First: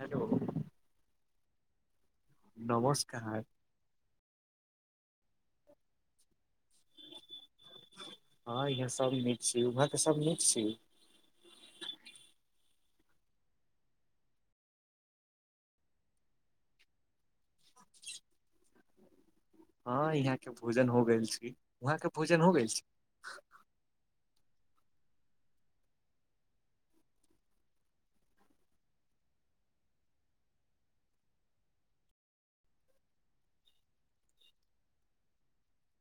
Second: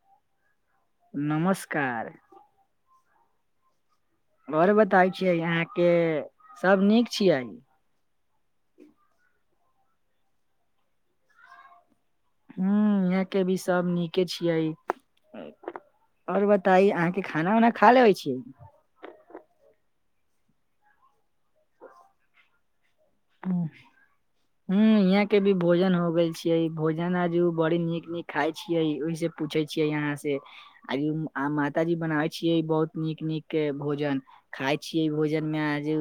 Hello नमस्कार नमस्कार और बताय छियै अहां के, सब नीक छियै। हां यहाँ सब नीक छी, उमहर के सब नीक छी? हम्म यहाँ के भी सब नीके छियै। हम्म और बताइ अहाँके खाना-उना खा लेबय छियै। इहां के भोजन हो ग‌इल छी, वहाँ के भोजन हो ग‌इल छी। [unintelligible] हम्म यहां के भी भोजन हो गेल छियै, भोजन आजु बड़ी नीक -नीक खाय छियै ओहि से पूछै छियै अहाँ से आइ अहां माता जी बनाबै छियै, बहुत नीक-नीक के भोजन। खाय छियै भोजन मे आजु,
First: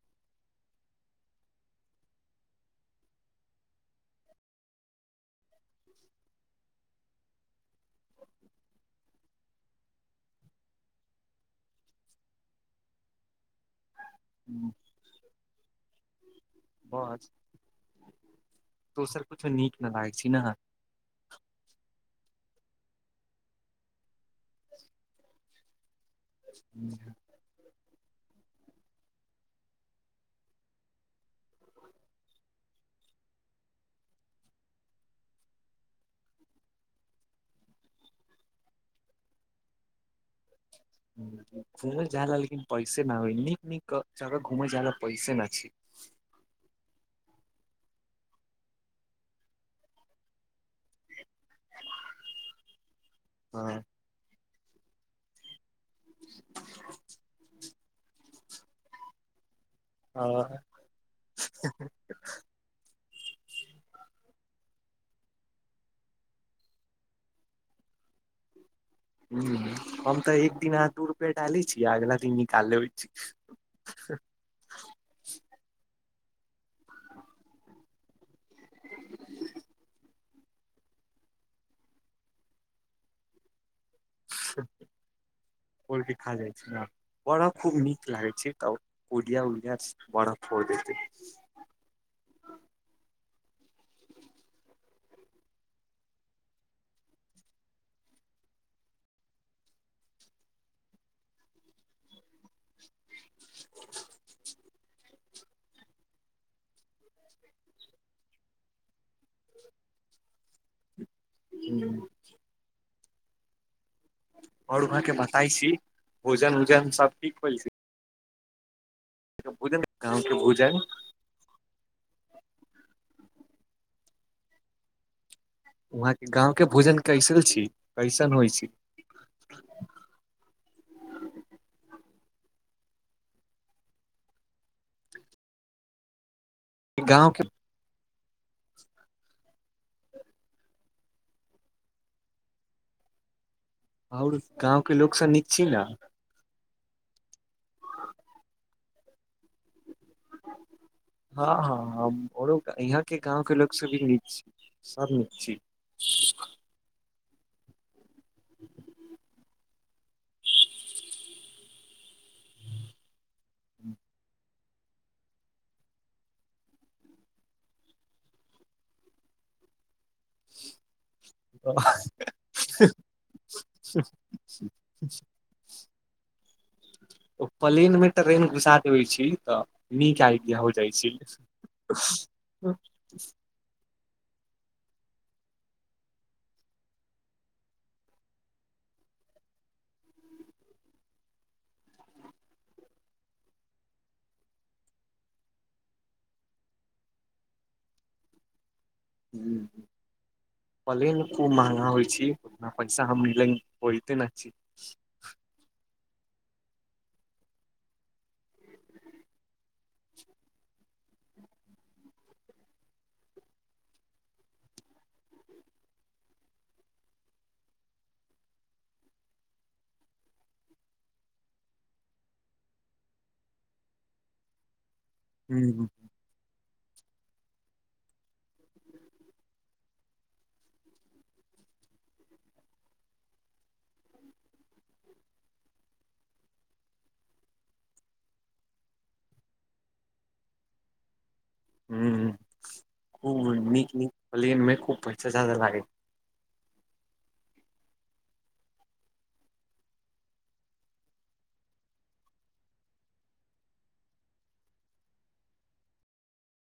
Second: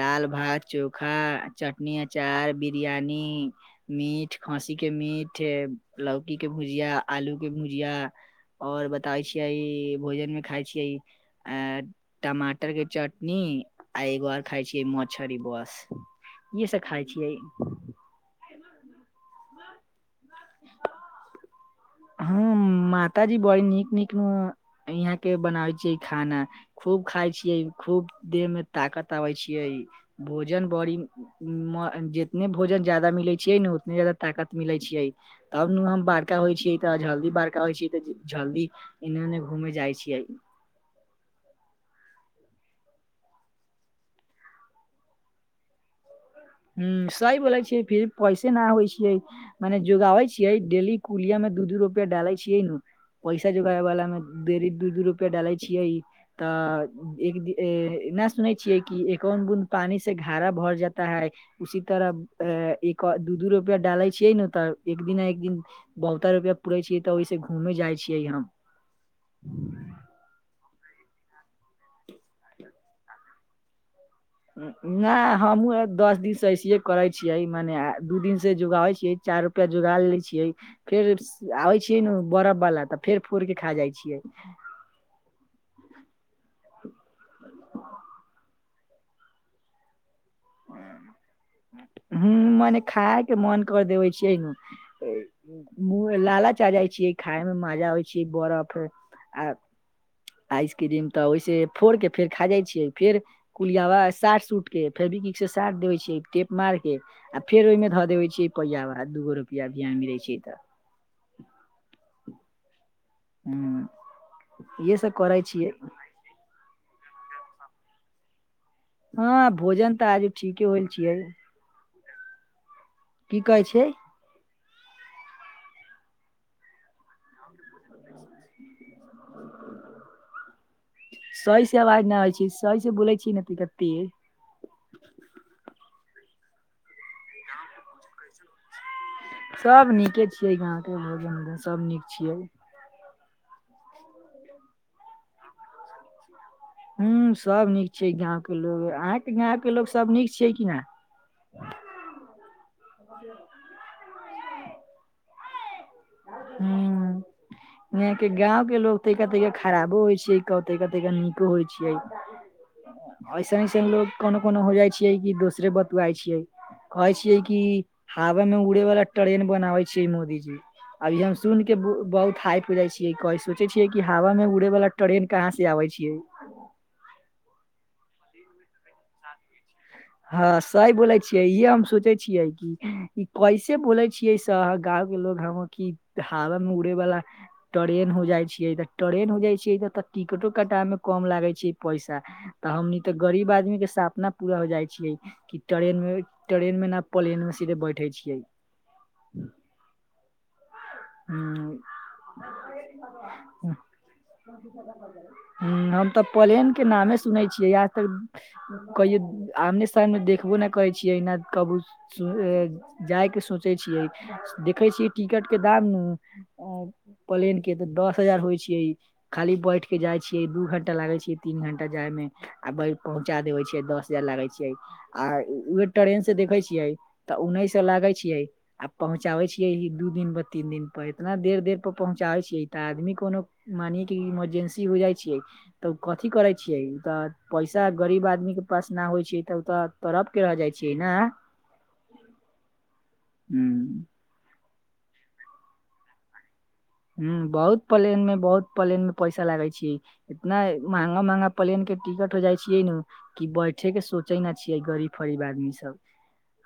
दाल-भात चो खा चटनी, अचार, बिरयानी मीठ खँसी के मीठ, लौकी के भुजिया, आलू के भुजिया, और बताबै छियै, भोजन मे खाय छियै ऐं टमाटर के चटनी, आ एगो आर खाय हम्म, छीयै मच्छरी बस। इ सब खाइ बस छियै। दोसर कुछो नीक न लागै छय ना। हम्म माताजी बडी़ नीक-नीक यहाँ के बनावे छीयै खाना खूब खाइ छी यै खूब देह में ताकत आबैय छियै, भोजन बडी़ मऽ जीतने भोजन ज्यादा मिलय छियै ने, उतने ज्यादा ताकत मिलय छियै। तब नु हम बाड़का होइ छियै। त जल्दी बड़का होइ छियै त, जल्दी एने-उने घूमे जाइ छियै। घूमल जा ल लेकिन पैसे ना होय, नीक-नीक जगह घूमय जाय ल पैसे ना छय। हम्म सही बोलय छियै, फिर पैसे ना होइ छियै। मने जोगाबै छियै, डेली कुलिया में दू-दू रुपया डाले छियै नु, पैसा जोगाबे हँ बला में देरी दू-दू रुपया डालै छियै। त एक दिन, ना सुनय छिय कि ए कोन बुं पानी से घाड़ा भर जाता है, उसी तरह त एक आ दू-दू रुपया डालय छियै नु, त एक ना एक दिन बहुतऽ रुपया पूरै छियै त, ओहि स घूमे जाइ छियै हम। हम्म हम त एक दिना दु रू पे डाल छी अगला दिन निकाल लेबय छि। ना हमहू एक दस दिन स ऐसेे ही करय छिय मने आ दू दिनस जोगाबै छियै चार के जोगाल लय छिय फेर आबे छिय न बरफ वाला त फेर फोड़ के खा जाइ छिय। फोड क खा जाइ छिय न बरफ खूब नीक लागय छय तब। उडिया उडिया बरफ फोर देतय। हु मने खायके मन कर देबय छिय ए मुह लालाच आ जाइ छियै खाय मे मजा होइ छीये बर्फ। आइसक्रीम तऽ ओहिसे फोड़ के फेर खा जाइ छीयै फेर कुलियावा साट सुट के फेर भी से साट देबे छिय टेप मार के आ फेर ओहिमे धऽ देे छिये ल [unintelligible] बा दूगो रपआ भिय मिलै छै तऽ हु। हुं और वहाँ इहे के सब करै बताय छी छियै। भोजन उजन सब ठीक होल छै। हँ भोजन तऽ गाँव के आजुक ठीके भोजन होल छियै। की कहै छै? वहाँके गाँव के भोजन कैसन छी कैसन होइ छै? सही से आवाज नहि आय छै सही से बोलै छी ना। [unintelligible] गाँवके सभ नीके छियै गांव के भोजन उजन सभ नीक छियै। और गाँवके लोक सब नीक छी ने? हू सब नीक छिये गाँंव के लोग। अहाँके गाँंव के लोग सब नीक छिये कि ना? हँ हँ हमरो इहा के गाँंव के लोग सब भी निक छी। सब निक छी। हु नय के गांव के लोग [unintelligible] खराबो होइ छै। तैका तैका नीको होइ छै ऐसन ऐसन लोग कोनो कोनो हो जाइ छियै कि दोसरे बतुआइ छियै। कहै छियै की हवा में उड़े वाला ट्रेन बनाबै छियै मोदीजी। इ हम सुन के बहुत हाइप जाे छी कहय सोचेय छीये की हवा मे उड़े वाल ट्रेन कहाँ से आवे छीये। ओ प्लेन मे ट्रेन घुसा देबइ छी तऽ नीक हँ आइडिया हो जाइ सही छै बोलै छियै इहे हम सोचै छियै कि ई कैसे बोले छियै शह गाँंव के लोग ह कि हवा मे उड़े बाला ट्रेन हो जाइ छियै तऽ ट्रेन हो जाइ छियै तऽ त टिकटो कटा मे कम लागै छी पैसा। तऽ हमनी तऽ गरीब आदमी के सापना पूरा हो जाइ छीये की टरेन मे टरेन मे ना पलेन में सीधे बैठे छियै। हु। पलेन खूब महंगा होइ छी उतना पैसा हम लंग होइते ना छी। हु हम तऽ पलेनके नामे सुनै छियै आज तक कहियो आमने सामने मे देखबो ना करै छियै ना कबू स अ जायके सोचै छियै देखै छियै टिकट के दामु पलेन के तऽ दस हजार होइ छियै। खाली बैठ के जाइ छियै दू घंटा लागै छियै तीन घंटा जायमे आ पहुँचा देबे छीये दस हजार लागै छीये। आ उ उहे हूँ ट्रेन से देखे छियै तऽ उनैस सौ लागेय छियै आ पहुँचाबे छियै ही दू दिन पर तीन दिन पर एतना देर देर पर पहुँचाबै छियै तऽ आदमी कोनो मानिये कि इमर्जेंसी हो जाइ छियै तब कथी करै छियै तऽ पैसा गरीब आदमी के पास न होइ छै तब [unintelligible] तऽ तरप के रह जाए छियै नै। हुं खूब ह नीक-नीक प्लैन मे खूब पैसा जादा लागै हुं बहुत प्लैन में, बहुत प्लैन में पैसा लागे छी इतना महंगा-महंगा प्लैन के टिकट हो जाइ छियै नै कि बैठे के सोचे न छियै गरीब-फरीब आदमी सब।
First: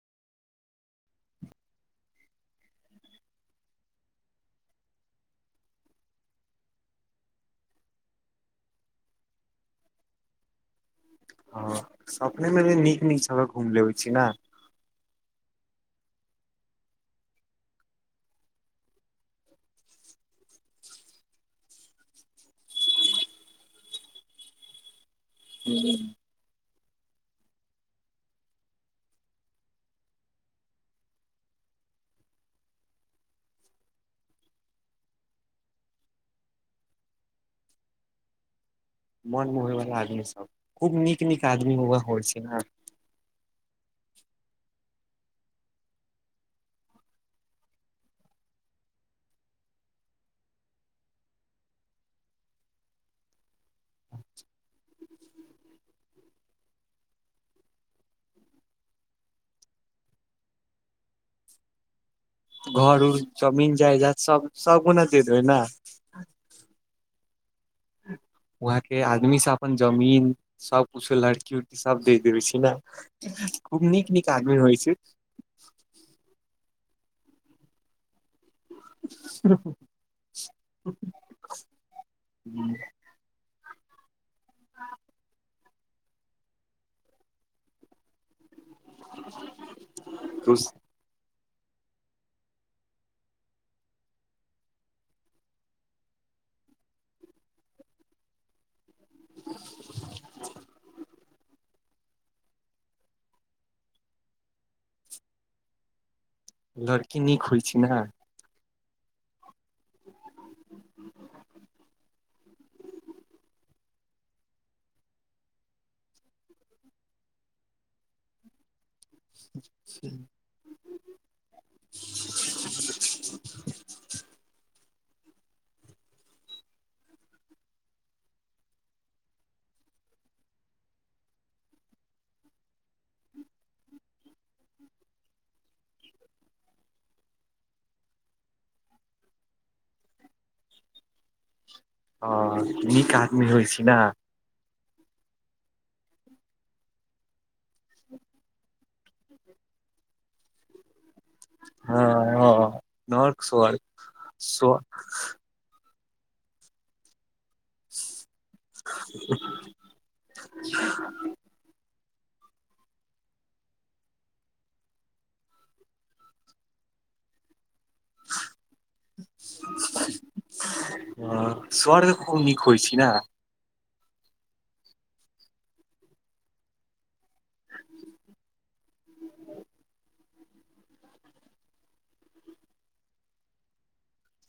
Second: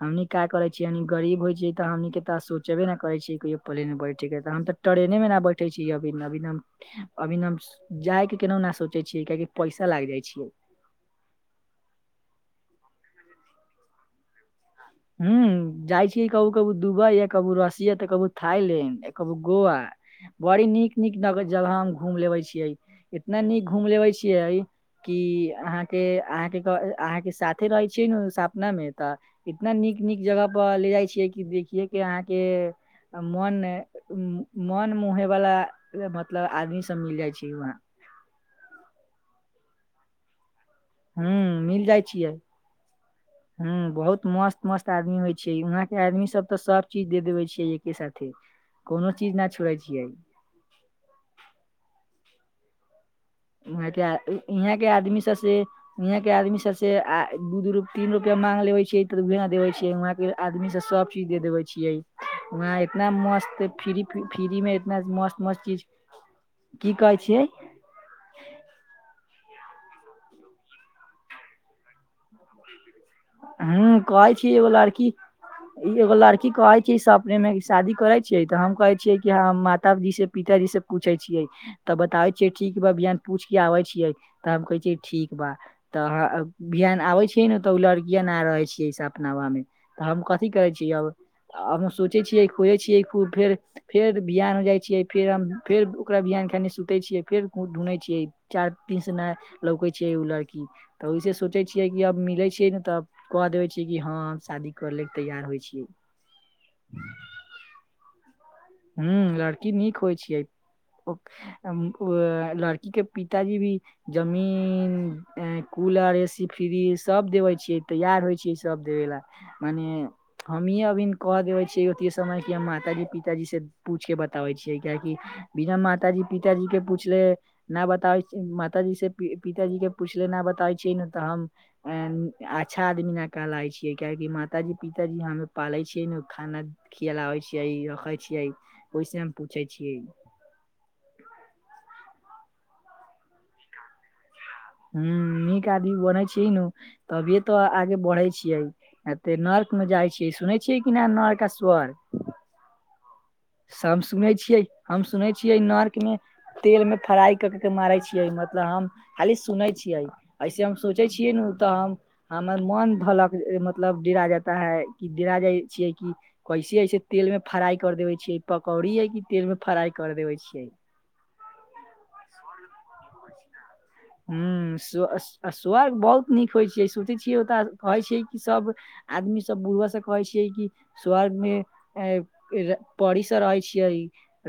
हमनी क करे छीयै हमनी गरीब होय छीयै त हमनी के त सोचबे न करै छीयै कहियो प्लैन मे बैठे के त हम तऽ टरेने मे न बैठे छी अभी अभी तै हम अभी न हम जाय के केन्हु नै सोचे छियै कियाकि पैसा लाग जाइ छियै। हां सपने मे भी नीक-नीक जगह घूम लेबै छीयै नै। हूँ। जाइ छियै कभु-कभु दुबै या कभु रसिया तै कभू थाईलैंड कभु गोआ। बड़ी नीक-नीक न जगह हम घूम लेबे छियै, इतना नीक घूम लेबे छियै कि आहाँके-आहाँके क आहाँके साथे रहै छियै नै सपना मे तऽ इतना नीक-नीक जगह पर ले जाय छियै कि देखियै के आहाँके आ मौन उम्म मौन मोहैवला मतलब आदमी सब मिल जाय छै वहाँ। मन मोहय वाला आदमी सब खूब नीक-नीक हुँ, आदमी ऊहा होय छैय न। हुं बहुत मस्त-मस्त आदमी होय छै, वहां के आदमी सब तऽ सब चीज दे देबे छै एके साथे। कोनो चीज न छोड़ै छियै। वहां के आ इहाँ के आदमी सबसे ईहां के आदमी सबसे आ [unintelligible] तीन रूपया मांग लेबै छियै त उहो न देवै छै वहाँ के आदमी से सब चीज दे देवे छियै। वहाँ घर इतना उर मस्त जमीन फ्री जायदाद फी सब फ्री मे सब इतना कोना दे देबै ने मस्त-मस्त चीज की कहै छियै? वहाँ के आदमी सब अपन जमीन सब कुछो लड़की-उड़की सब दे देबे छै न खूब हूँ नीक-नीक कहै आदमी छियै एगो रहय छै। लड़की ई एगो लड़की कहेै छै सपने मे की शादी करे छीयै तऽ हम कहै छियै कि हम माताजी से पिताजी से पूछै छियै। तब बताबै छियै ठीक बा अभी हम पूछ के आबै छियै तब कहै छै ठीक बा। तऽ ह [unintelligible] आबेै छियै न तऽ उ लड़ किए न रहै छै सपनावा मे तऽ हम कथी कहै छियै अब आब हम सोचै छियै, खोजै छियै, खूब फेर फेर बियाह में जाय छियै, फेर हम फेर ओकरा बिहान खनि सुतै छियै, फेर ढूँढै छियै। चार दिन से न लौकै छै उ लड़की तऽ ओयसे सोचै छियै कि अब मिलै छीयै नै तब कह देबै छीयै कि हां हम शादी करा लैल तैयार होय छियै। लड़की नीक होय छै न? हूँ लड़ की नीक होय छै ओ उम्म ओ लड़की के पिताजी भी जमीन, ए कूलर, ए सी, फ्रीज सब देवे छै। छै, तैयार होय छै ई सब देबे ला मने हमही अभी न कह देबै छियै अथी समझ के हम माताजी-पिताजी से पूछ के बताबै छियै किएकि बिना माताजी-पिताजी के पुछले ना बताबै छी, ए माताजी से पी पिताजी के पुछले ना बताबै छीयै न तऽ हम ए अच्छा आदमी न कहलाय छियै, कियाकि मातााजी पिताजी हमरा पालै छियै नै खाना खिलायबै छियै, रखै छियै, ओय से हम पूछै छियै ह नीक आदमी होय छैय ना। ह नीक आदमी बनै छीही नू। तभिये तो आगे बढ़े छियै न ते नर्क में जाय छियै सुनै छियै कि नैय नर्क। कश्वर। ह नर्क स्वर्ग। सुनै छियै हम सुनै नर्क मे तेल मे फ्राय क के मारै छियै मतलब हम खाली सुनेै छियै। ऐसे हम सोचै छियै नू तऽ। हमर मन धलक मतलब डिरा जाता है कि डिरा जाय छियै की। कैसे ऐसे तेल में फ्राय कर देवे छियै पकौड़ी है कि तेल में फ्राय कर देवे छियै। ह स्वर्ग खूब नीक होय छी ना। ह स्वर्ग बहुत नीक होय छि सू। ओत कहै छै कि सब आदमी सब बुढ़ा सब कहै छैय। स्वर्ग मे परी सब रहै छियै।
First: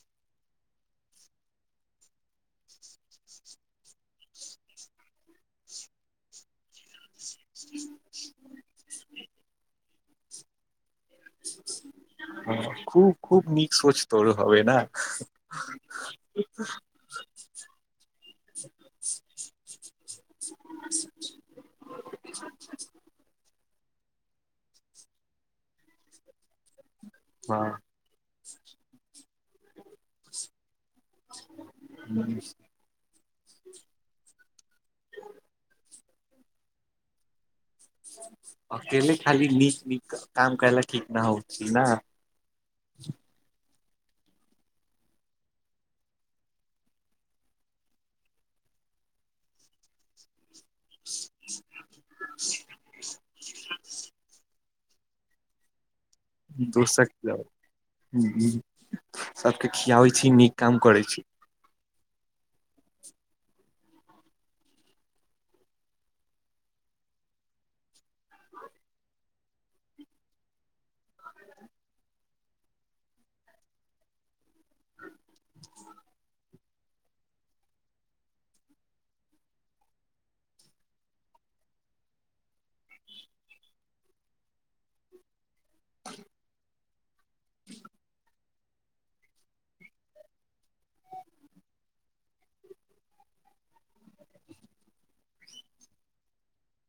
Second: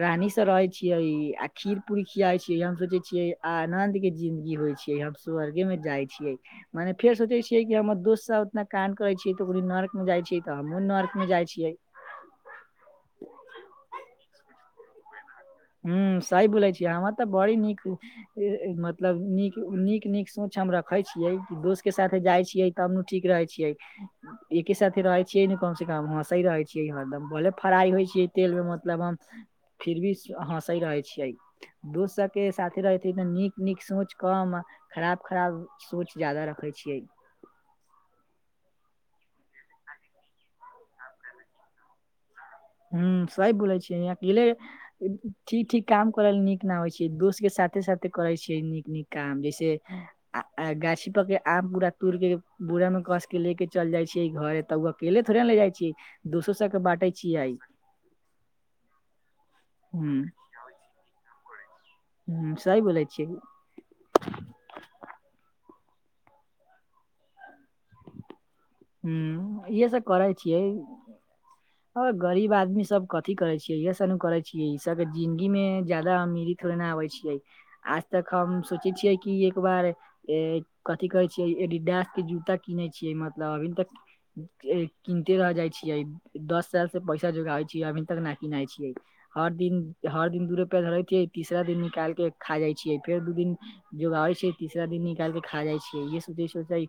रानी से रहे छियै आ खीर पूरी खियायै छी हम सोचे छियै आ आनन्द के। जिंन्दगी होय छियै हम स्वर्ग में जाय छियै। मनेे फेर सोचेै छिये कि हमर दोस्त सब उतना कान करेै छीे तो ओ नर्क मे जाय छी त हमहु नर्क। हम जाई छियै। ह खूब खूब नीक सोच तोर होइ ना। हू साही बोले छी हमर तऽ बड़ी नीक। मतलब नीक नीक सोच हम रखे छियै कि दोस्त के साथ जाई छियै तब। ठीक रहै छियै एके साथे रहै छियै ने कम से कम हँ रहै छियै हरदम। भले फ्राई होइ छै तेल मे मतलब हम फिर भी हँसे रहे। छिखै दोस्त हँ सबके साथे रहै नीक। नीक सोच कम अ खराब खराब सोच जदा रखै छियै। अकेले खाली नीक- नीक काम करैला ठीक न होथि न। हू सही बोले छियै यह अकेले। ठीक- ठीक काम करै ल नीक न होइ छै दोस्त के साथे साथे करे छियै नीक -नीक। काम जैसे। आ गाछी पक के आम पूरा तोड़ के बूरा में कस के लेके चल जाये छीयै घर त। अकेले थोड़े ने ले जाय छीयै दोसो सब के दोसक बाँटे छीयै। सबके ह खियाबै छी नीक काम करै छी। ह सही बोले छियै। हू इह सब करै छियै। [inaudible] ह गरीब आदमी सब कथी करे छियै इह सब न करे छीयै ई सब के जिन्दगी में ज्यदा अमीरी। उड़ना आबै छियै आज तक हम सोचे छियै कि एक बार। ए कथी कहे छीेयै एडिडास के जूता कीनेे छीयै। मलब अभी तक किनते रह जाई छीयै दस साल से पैसा। जूगाबे छियै अभी तक नहि किनाइ छियै। हर दिन हर दिन दू रूपिया धरैतियै तीसरा दिन निकाल क खा जाई छियै फेर दू दिन। जोगाबै छियै तीसरा दिन निकाल के खा जाई छियै इे सोचे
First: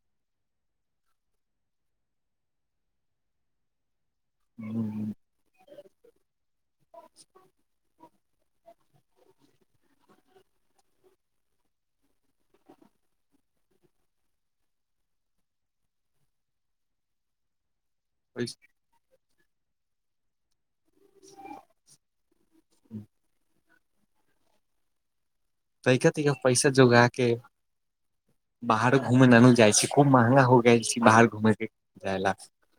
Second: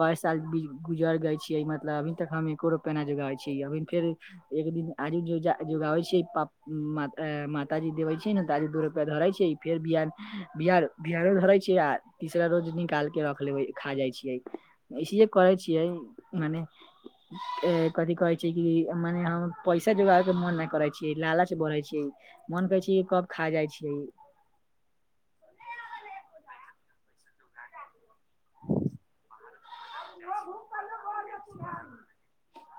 कर साल। गुजर गय छीयै मतलब अभी तक हम एको रोपे जग छीै अ फेर एक दिन आजू। जोगाबै छैयै प। माताजी देवे छै ने ताजी दू रुपआ धरैत छै फेर बिय बिआ। बिअर धरे छीै आ तीसरा रोज निकाल के रख ले खा जाये छीयै इसले करे छी मने अ कथी कहै छैय कि मने हँ पैसा जोगार के मन नहि करै छी, लालच बढ़य छी। मन कहै छी कब खा जाइ छी। [unintelligible] बाहर घुमने ननू जाइ छी खूब महंगा हो गेल छी बाहर। घूमे के जायला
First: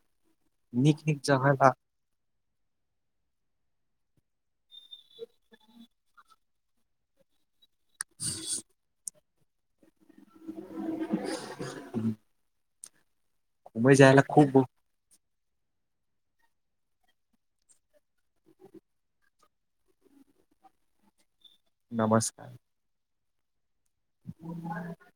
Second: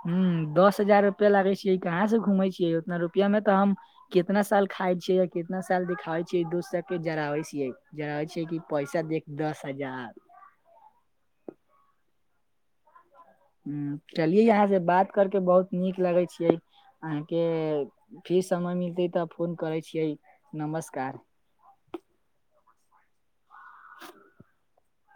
हुँ दस हजार नीक नीक रुपआ लागे जगह ला छैय कहाँ से घुमे छीयै उतना रुप पिया मे त हम कितना साल खाय छीयै कितना साल नय खाय छीेयै एक दोसराके जरावे छियै। जराय छियै कि पैसा देख दस हजार। [inaudible] घूमे जायला चली खूब अहाँ से बात करके बहुत नीक लगेय छियै। अहाँके फी समय मिलतै त फोन करै छियै नमस्कार। नमस्कार। हँ [inaudible]